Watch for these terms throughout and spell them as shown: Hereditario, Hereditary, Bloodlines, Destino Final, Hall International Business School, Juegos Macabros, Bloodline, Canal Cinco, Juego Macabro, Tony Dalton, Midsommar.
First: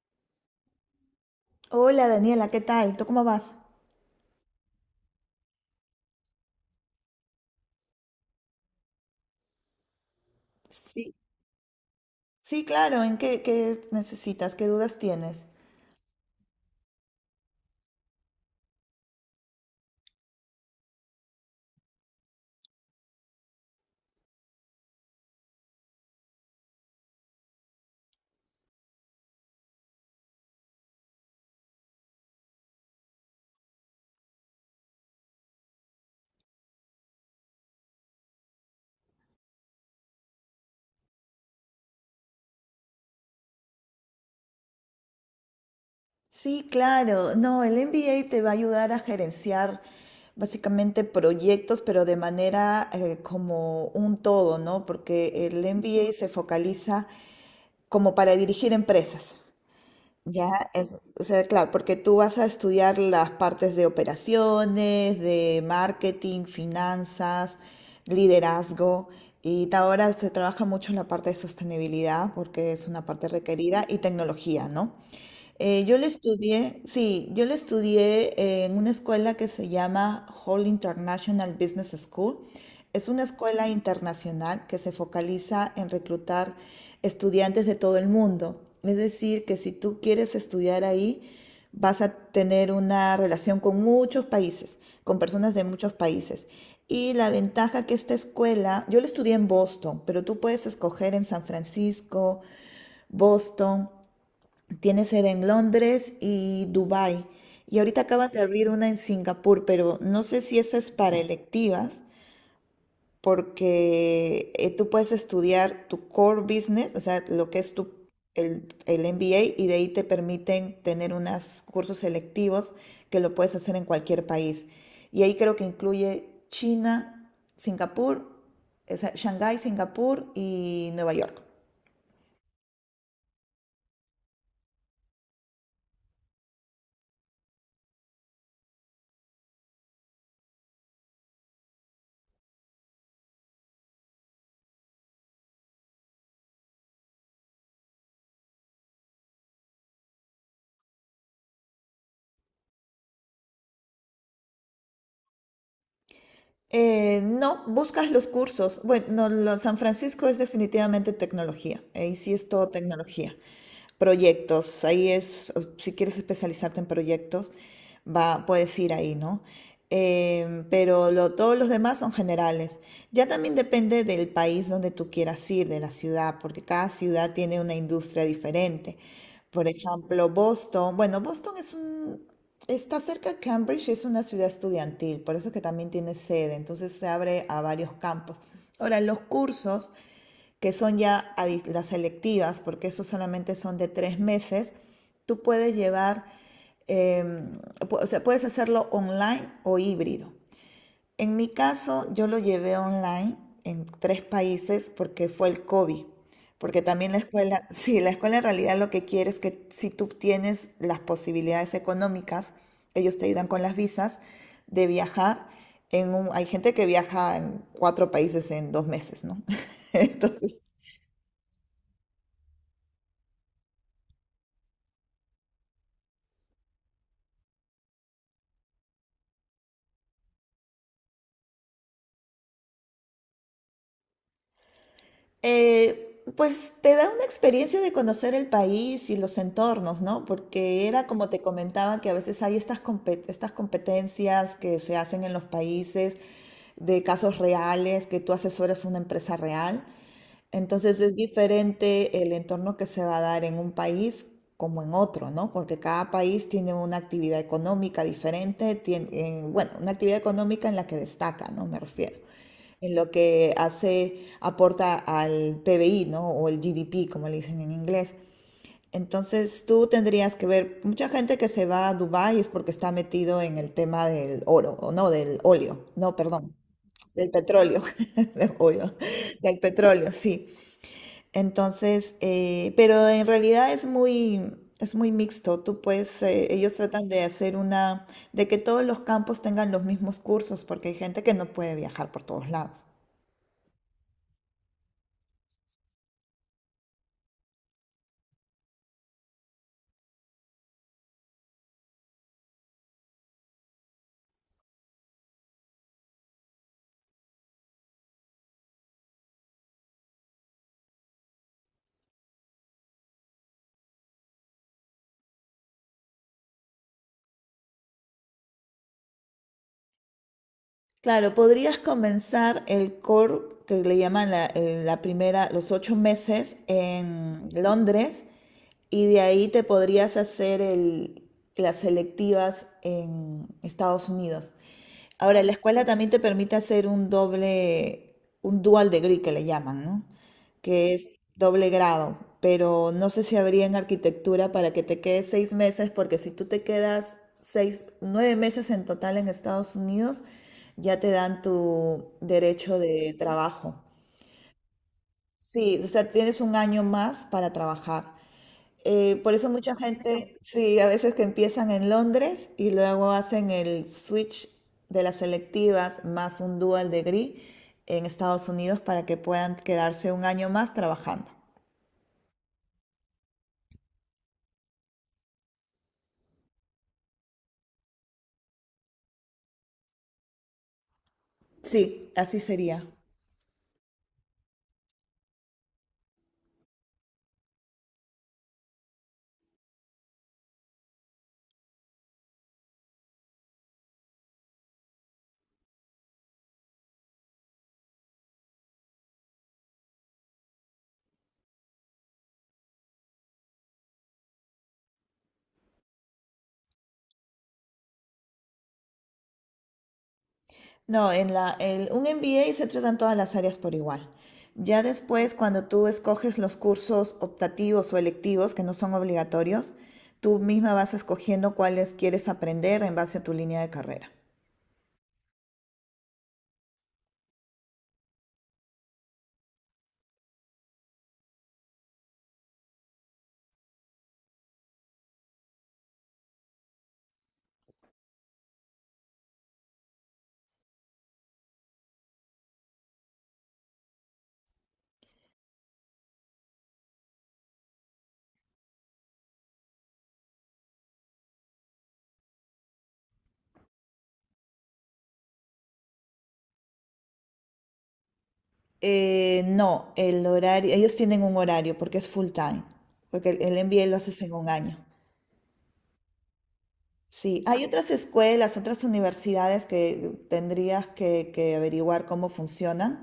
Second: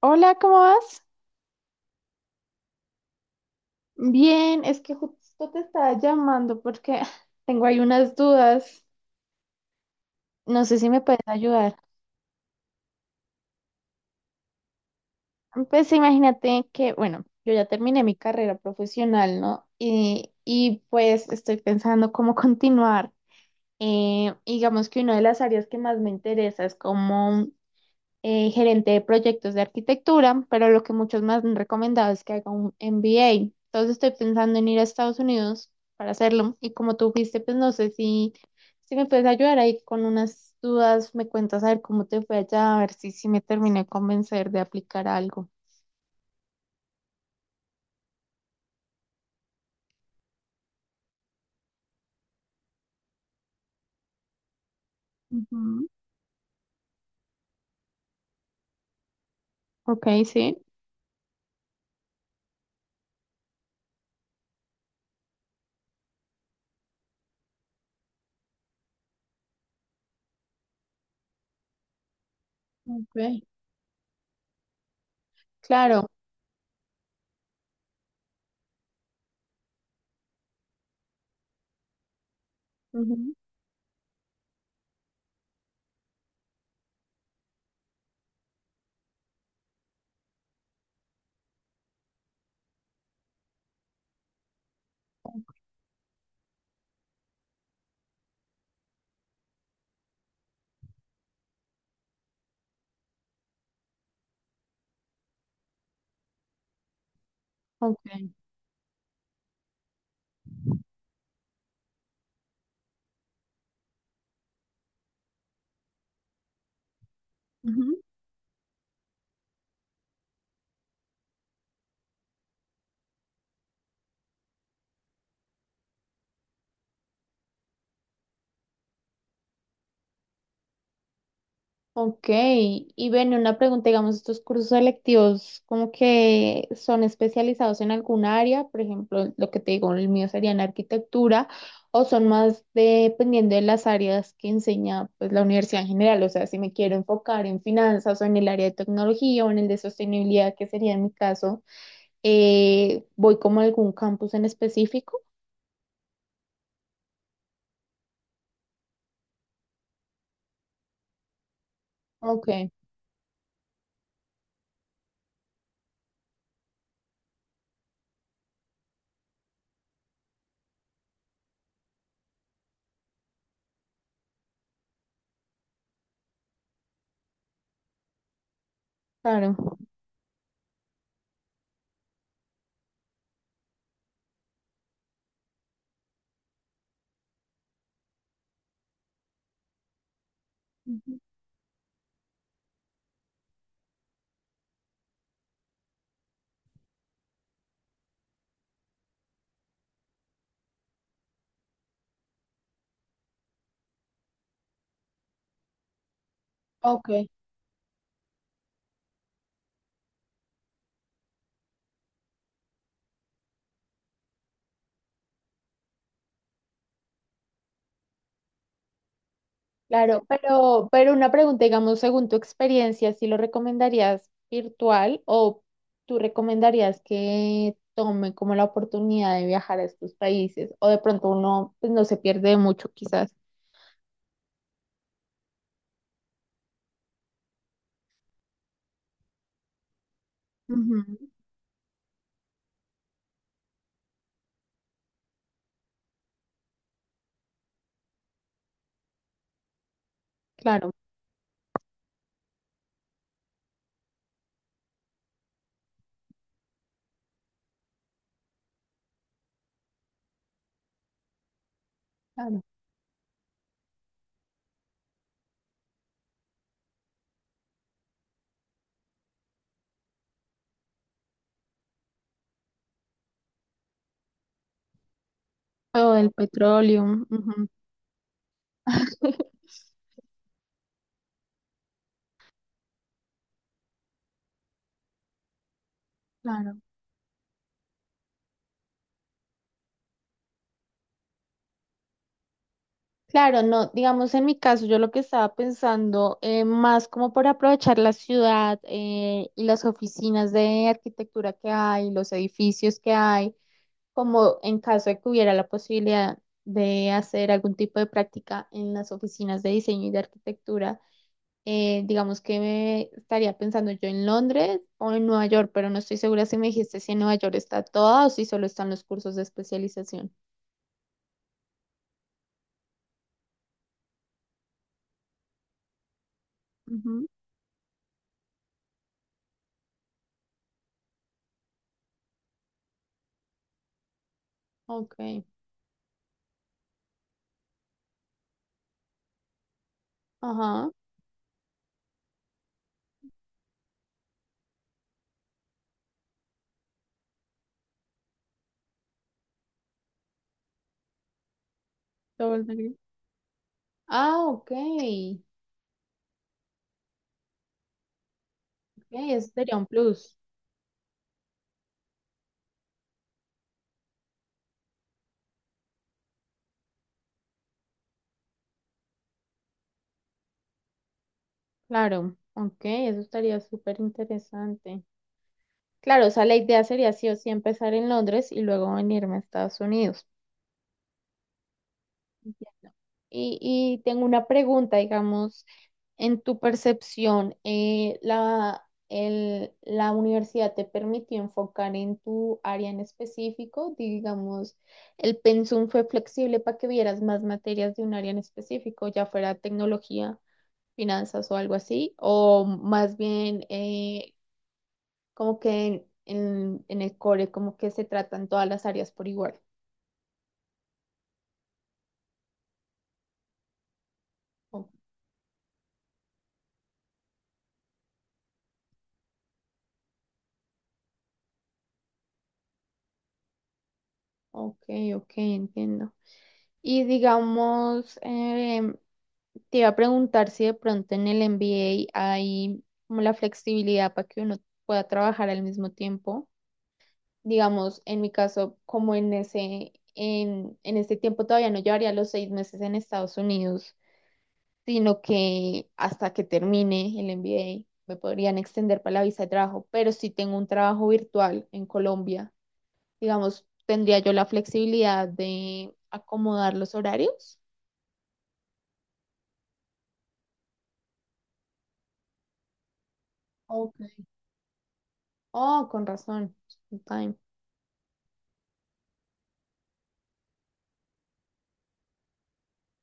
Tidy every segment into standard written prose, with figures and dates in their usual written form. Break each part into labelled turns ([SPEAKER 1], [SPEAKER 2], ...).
[SPEAKER 1] Hola, ¿cómo vas?
[SPEAKER 2] Hola Daniela, ¿qué tal? ¿Tú cómo vas?
[SPEAKER 1] Bien, es que justo te estaba llamando porque tengo ahí unas dudas. No sé si me
[SPEAKER 2] Sí,
[SPEAKER 1] puedes ayudar.
[SPEAKER 2] sí, claro. ¿En qué necesitas? ¿Qué dudas tienes?
[SPEAKER 1] Pues imagínate que, bueno, yo ya terminé mi carrera profesional, ¿no? Pues estoy pensando cómo continuar. Digamos que una de las áreas que más me interesa es como gerente de proyectos de arquitectura, pero lo que muchos me han recomendado es que haga un MBA. Entonces estoy pensando en ir a Estados Unidos para hacerlo y como tú fuiste, pues no sé si me puedes ayudar ahí con unas dudas, me cuentas a ver cómo te fue allá, a ver si me terminé de convencer de aplicar algo.
[SPEAKER 2] Sí, claro. No, el MBA te va a ayudar a gerenciar básicamente proyectos, pero de manera como un todo, ¿no? Porque el
[SPEAKER 1] Ujú.
[SPEAKER 2] MBA se focaliza como para dirigir empresas.
[SPEAKER 1] Ok,
[SPEAKER 2] Ya,
[SPEAKER 1] sí,
[SPEAKER 2] es, o sea, claro, porque tú vas a estudiar las partes de operaciones, de marketing, finanzas, liderazgo, y ahora se trabaja mucho en la parte de sostenibilidad porque es una
[SPEAKER 1] ok,
[SPEAKER 2] parte requerida y tecnología, ¿no? Yo le
[SPEAKER 1] claro.
[SPEAKER 2] estudié, sí, yo le estudié en una escuela que se llama Hall International Business School. Es una
[SPEAKER 1] Ujú.
[SPEAKER 2] escuela internacional que se focaliza en reclutar estudiantes de todo el mundo. Es decir, que si tú quieres estudiar ahí, vas a tener una relación con muchos países, con personas de muchos países. Y la ventaja que esta escuela, yo la estudié en Boston, pero tú puedes escoger en San Francisco, Boston. Tiene sede en Londres y Dubái. Y
[SPEAKER 1] Ok.
[SPEAKER 2] ahorita acaban de abrir una en Singapur, pero no sé si esa es para electivas, porque tú puedes estudiar tu core business, o sea, lo que es tu,
[SPEAKER 1] Ujú.
[SPEAKER 2] el, el MBA, y de ahí te permiten tener unos cursos selectivos que lo puedes hacer en cualquier país. Y ahí creo que incluye China, Singapur, o sea, Shanghái, Singapur y Nueva York.
[SPEAKER 1] Ok, y bueno, una pregunta, digamos, estos cursos selectivos, ¿como que son especializados en alguna área? Por ejemplo, lo que te digo, el mío sería en arquitectura, o son más dependiendo de las áreas que enseña pues la universidad en general, o sea, si me quiero enfocar en finanzas o en el área de tecnología o en el de sostenibilidad, que sería en mi caso, voy como a algún campus en específico.
[SPEAKER 2] No, buscas los cursos. Bueno, no, lo- San Francisco es definitivamente tecnología. Ahí sí
[SPEAKER 1] Ok,
[SPEAKER 2] es todo tecnología. Proyectos, ahí es, si quieres especializarte en proyectos, va, puedes ir ahí, ¿no? Todos los demás son generales. Ya también depende del país donde tú quieras ir, de la ciudad, porque cada ciudad tiene una industria diferente.
[SPEAKER 1] claro.
[SPEAKER 2] Por ejemplo, Boston, bueno, está cerca de Cambridge, es una ciudad estudiantil, por eso que también tiene sede, entonces se abre a varios campos. Ahora, los cursos que son
[SPEAKER 1] Ujú.
[SPEAKER 2] ya las selectivas, porque esos solamente son de tres meses, tú puedes llevar, eh, o sea, puedes hacerlo online o híbrido. En mi caso, yo lo llevé online en tres países porque fue el COVID. Porque también la
[SPEAKER 1] Ok.
[SPEAKER 2] escuela, sí, la escuela en realidad lo que quiere es que si tú tienes las posibilidades económicas, ellos te ayudan con las visas, de viajar hay gente que viaja en cuatro países en dos meses, ¿no?
[SPEAKER 1] Claro,
[SPEAKER 2] Entonces,
[SPEAKER 1] pero una pregunta, digamos, según tu experiencia, ¿si lo recomendarías virtual o tú recomendarías que tome como la oportunidad de viajar a estos países? O de pronto uno pues, no se pierde mucho, quizás.
[SPEAKER 2] Eh, pues te da una experiencia de conocer el país y los entornos, ¿no? Porque
[SPEAKER 1] Ujú.
[SPEAKER 2] era como te comentaba que a veces hay estas competencias que se hacen en los países de casos reales, que tú asesoras una empresa real.
[SPEAKER 1] Claro,
[SPEAKER 2] Entonces es diferente el entorno que se va a dar en un país como en otro, ¿no? Porque cada país tiene una actividad económica diferente, una actividad económica en la que destaca, ¿no? Me refiero.
[SPEAKER 1] claro.
[SPEAKER 2] En lo que hace, aporta al PBI, ¿no? O el GDP, como le dicen en inglés. Entonces tú tendrías que ver, mucha gente que se va a Dubái es porque está metido en el tema del oro, o no, del óleo,
[SPEAKER 1] O
[SPEAKER 2] no,
[SPEAKER 1] del
[SPEAKER 2] perdón,
[SPEAKER 1] petróleo.
[SPEAKER 2] del
[SPEAKER 1] Ujú.
[SPEAKER 2] petróleo, del óleo, del petróleo, sí. Pero en realidad es muy mixto. Tú puedes, ellos
[SPEAKER 1] Claro.
[SPEAKER 2] tratan de hacer una, de que todos los campos tengan los mismos cursos, porque hay gente que no puede viajar por todos lados.
[SPEAKER 1] Claro, no, digamos en mi caso, yo lo que estaba pensando más como por aprovechar la ciudad y las oficinas de arquitectura que hay, los edificios que hay, como en caso de que hubiera la posibilidad de hacer algún tipo de práctica en las oficinas de diseño y de arquitectura, digamos que me estaría pensando yo en Londres o en Nueva York, pero no estoy segura si me dijiste si en Nueva York está toda o si solo están los cursos de especialización.
[SPEAKER 2] Claro, podrías comenzar el core que le llaman la primera, los 8 meses
[SPEAKER 1] Ujú.
[SPEAKER 2] en Londres y de ahí te podrías hacer el- las selectivas en Estados Unidos.
[SPEAKER 1] Ok,
[SPEAKER 2] Ahora, la escuela también te permite hacer un doble, un dual degree que le llaman, ¿no?
[SPEAKER 1] ajá.
[SPEAKER 2] Que es doble grado, pero no sé si habría en arquitectura para que te quedes 6 meses, porque si tú te quedas 6, 9 meses en total en Estados Unidos, ya te dan tu
[SPEAKER 1] Todo el
[SPEAKER 2] derecho
[SPEAKER 1] negro.
[SPEAKER 2] de trabajo.
[SPEAKER 1] Ah, ok. Ok,
[SPEAKER 2] Sí, o sea, tienes un año más para trabajar. Por eso
[SPEAKER 1] eso
[SPEAKER 2] mucha
[SPEAKER 1] sería un plus.
[SPEAKER 2] gente, sí, a veces que empiezan en Londres y luego hacen el switch de las selectivas más un dual degree en Estados Unidos para que puedan quedarse un año más trabajando.
[SPEAKER 1] Claro, ok, eso estaría súper interesante. Claro, o sea, la idea sería sí o sí empezar en Londres y luego venirme a Estados Unidos.
[SPEAKER 2] Sí, así
[SPEAKER 1] Ya.
[SPEAKER 2] sería.
[SPEAKER 1] Y tengo una pregunta, digamos, en tu percepción, la universidad te permitió enfocar en tu área en específico, digamos, el pensum fue flexible para que vieras más materias de un área en específico, ya fuera tecnología, finanzas o algo así, o más bien como que en el core, como que se tratan todas las áreas por igual.
[SPEAKER 2] No, en un MBA se tratan todas las áreas por igual. Ya
[SPEAKER 1] O-
[SPEAKER 2] después, cuando tú escoges los cursos optativos o electivos, que no son obligatorios, tú misma vas escogiendo cuáles quieres aprender en base a tu línea de carrera.
[SPEAKER 1] ok, ok, entiendo. Y digamos, te iba a preguntar si de pronto en el MBA hay como la flexibilidad para que uno pueda trabajar al mismo tiempo. Digamos, en mi caso, como en este tiempo todavía no llevaría los seis meses en Estados Unidos, sino que hasta que termine el MBA me podrían extender para la visa de trabajo, pero si tengo un trabajo virtual en Colombia, digamos, tendría yo la flexibilidad de acomodar los horarios.
[SPEAKER 2] No, el horario, ellos tienen un horario porque es full time, porque el MBA
[SPEAKER 1] Ok.
[SPEAKER 2] lo haces en un año.
[SPEAKER 1] Oh, con razón. Time.
[SPEAKER 2] Sí, hay otras escuelas, otras universidades que tendrías que averiguar cómo funcionan.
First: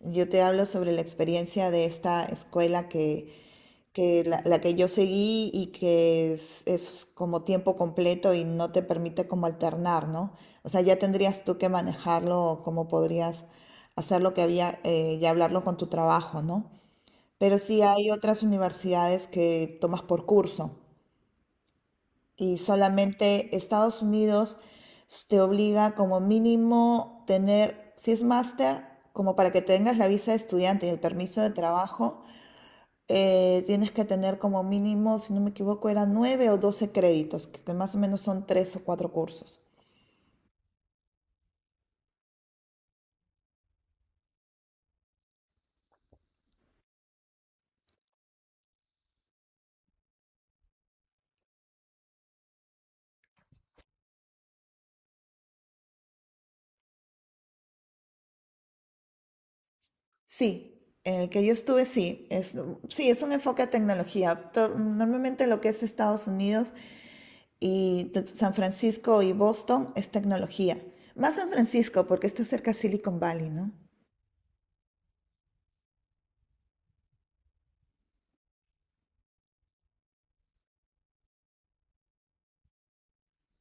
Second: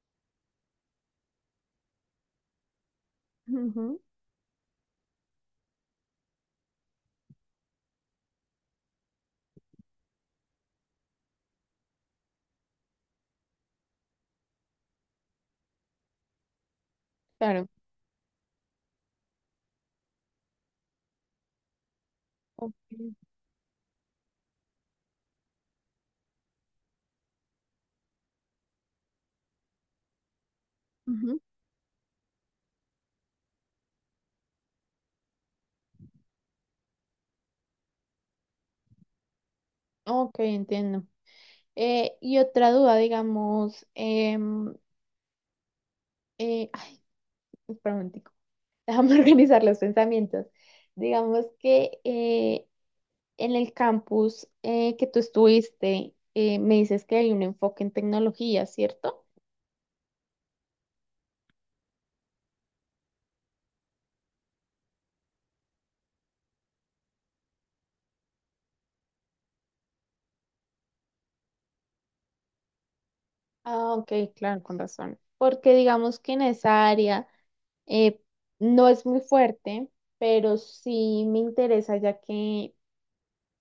[SPEAKER 2] Yo te hablo sobre la experiencia de esta escuela
[SPEAKER 1] Ujú.
[SPEAKER 2] que la que yo seguí y que es como tiempo completo y no te permite como alternar, ¿no? O sea, ya tendrías tú que manejarlo, cómo podrías hacer lo que había y hablarlo con tu trabajo, ¿no? Pero
[SPEAKER 1] Claro.
[SPEAKER 2] sí hay otras universidades que tomas por curso y
[SPEAKER 1] Ok,
[SPEAKER 2] solamente Estados Unidos te obliga como mínimo tener, si es máster, como para que tengas la visa de estudiante y el
[SPEAKER 1] ujú.
[SPEAKER 2] permiso de trabajo, tienes que tener como mínimo, si no me equivoco, eran 9 o 12 créditos, que más o menos son tres o cuatro cursos.
[SPEAKER 1] Ok, entiendo. Y otra duda, digamos, ay, espera un momentico. Déjame organizar los pensamientos. Digamos que en el campus que tú estuviste, me dices que hay un enfoque en tecnología, ¿cierto?
[SPEAKER 2] Sí, en el que yo estuve, sí, sí, es un enfoque a tecnología. Normalmente lo que es Estados Unidos y San Francisco y Boston es tecnología. Más San Francisco porque está cerca de Silicon Valley, ¿no?
[SPEAKER 1] Ah, ok, claro, con razón. Porque digamos que en esa área eh, no es muy fuerte, pero sí me interesa ya que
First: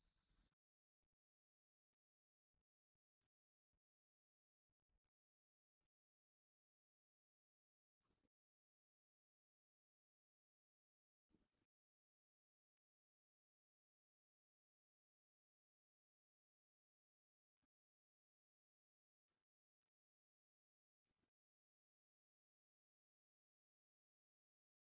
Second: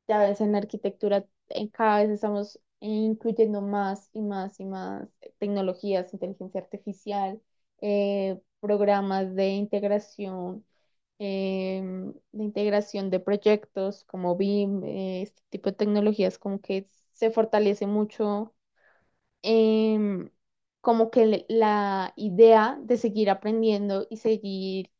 [SPEAKER 1] ya ves en la arquitectura cada vez estamos incluyendo más y más y más tecnologías, inteligencia artificial, programas de integración, de integración de proyectos como BIM, este tipo de tecnologías como que se fortalece mucho em, la idea de seguir aprendiendo y seguir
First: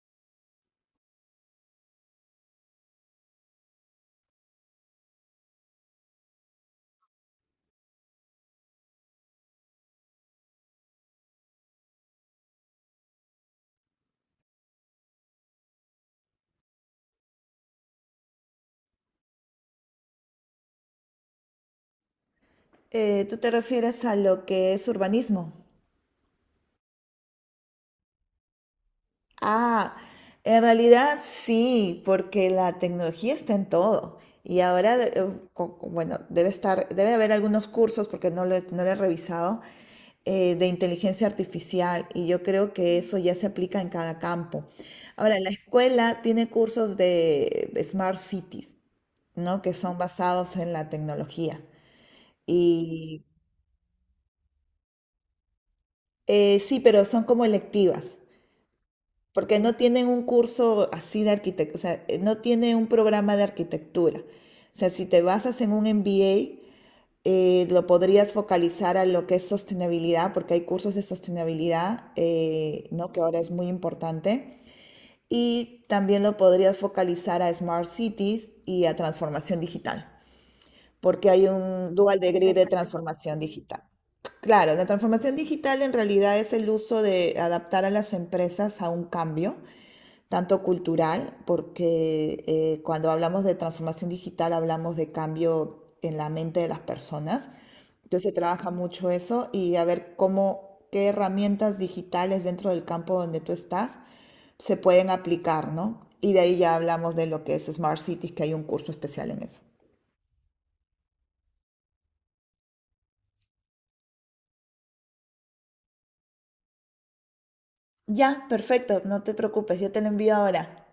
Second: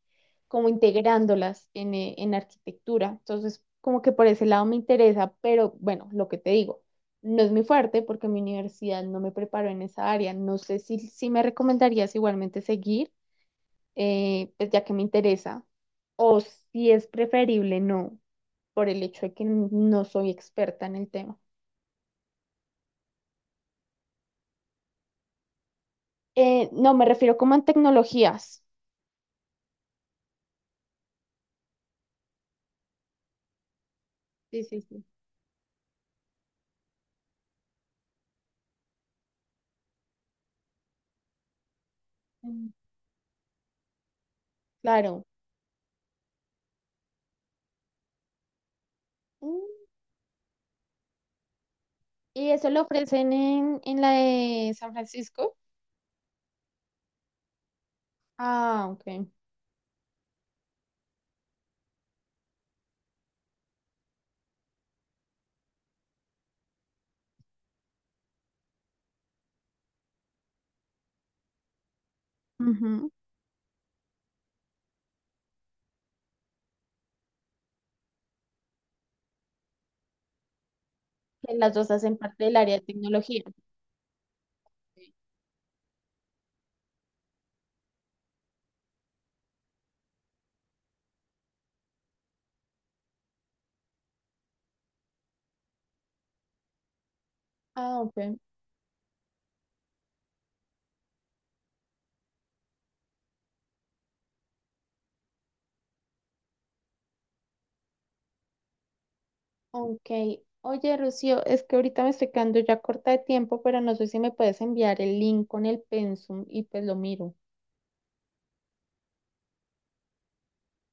[SPEAKER 1] como integrándolas en arquitectura. Entonces, como que por ese lado me interesa, pero bueno, lo que te digo, no es muy fuerte porque mi universidad no me preparó en esa área. No sé si me recomendarías igualmente seguir, pues ya que me interesa, o si es preferible no, por el hecho de que no soy experta en el tema.
[SPEAKER 2] ¿Tú te refieres a lo que es urbanismo?
[SPEAKER 1] No, me refiero como en tecnologías.
[SPEAKER 2] Ah, en realidad sí, porque la tecnología está en todo. Y
[SPEAKER 1] Sí, sí,
[SPEAKER 2] ahora,
[SPEAKER 1] sí.
[SPEAKER 2] bueno, debe estar, debe haber algunos cursos, porque no lo he revisado, de inteligencia artificial. Y yo
[SPEAKER 1] Mm.
[SPEAKER 2] creo que eso ya se aplica en cada campo.
[SPEAKER 1] Claro.
[SPEAKER 2] Ahora, la escuela tiene cursos de Smart Cities. ¿No? Que
[SPEAKER 1] Mm.
[SPEAKER 2] son basados en la tecnología.
[SPEAKER 1] Y eso lo
[SPEAKER 2] Y
[SPEAKER 1] ofrecen en la de San Francisco.
[SPEAKER 2] sí, pero son como electivas,
[SPEAKER 1] Ah, ok.
[SPEAKER 2] porque no tienen un curso así de arquitectura, o sea, no tiene un programa de arquitectura. O sea, si te basas en un MBA, lo podrías focalizar a lo que es sostenibilidad, porque hay cursos de sostenibilidad,
[SPEAKER 1] Ujú.
[SPEAKER 2] ¿no? Que ahora es muy importante. Y también lo podrías focalizar a Smart Cities y a transformación digital. Porque hay
[SPEAKER 1] Que las dos
[SPEAKER 2] un
[SPEAKER 1] hacen
[SPEAKER 2] dual
[SPEAKER 1] parte
[SPEAKER 2] degree
[SPEAKER 1] del
[SPEAKER 2] de
[SPEAKER 1] área de
[SPEAKER 2] transformación
[SPEAKER 1] tecnología. Ok.
[SPEAKER 2] digital. Claro, la transformación digital en realidad es el uso de adaptar a las empresas a un cambio, tanto cultural, porque cuando hablamos de transformación digital hablamos de cambio en la mente de las personas.
[SPEAKER 1] Ah,
[SPEAKER 2] Entonces se
[SPEAKER 1] ok.
[SPEAKER 2] trabaja mucho eso y a ver cómo, qué herramientas digitales dentro del campo donde tú estás se pueden aplicar, ¿no? Y de ahí ya hablamos de lo que es Smart Cities, que hay un curso especial en eso.
[SPEAKER 1] Ok. Oye, Rocío, es que ahorita me estoy quedando ya corta de tiempo, pero no sé si me puedes enviar el link con el pensum y pues lo miro.
[SPEAKER 2] Ya, perfecto, no te preocupes, yo te lo envío ahora.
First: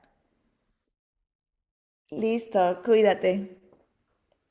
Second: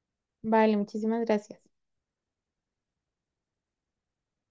[SPEAKER 1] Vale, muchísimas gracias.
[SPEAKER 2] Listo, cuídate.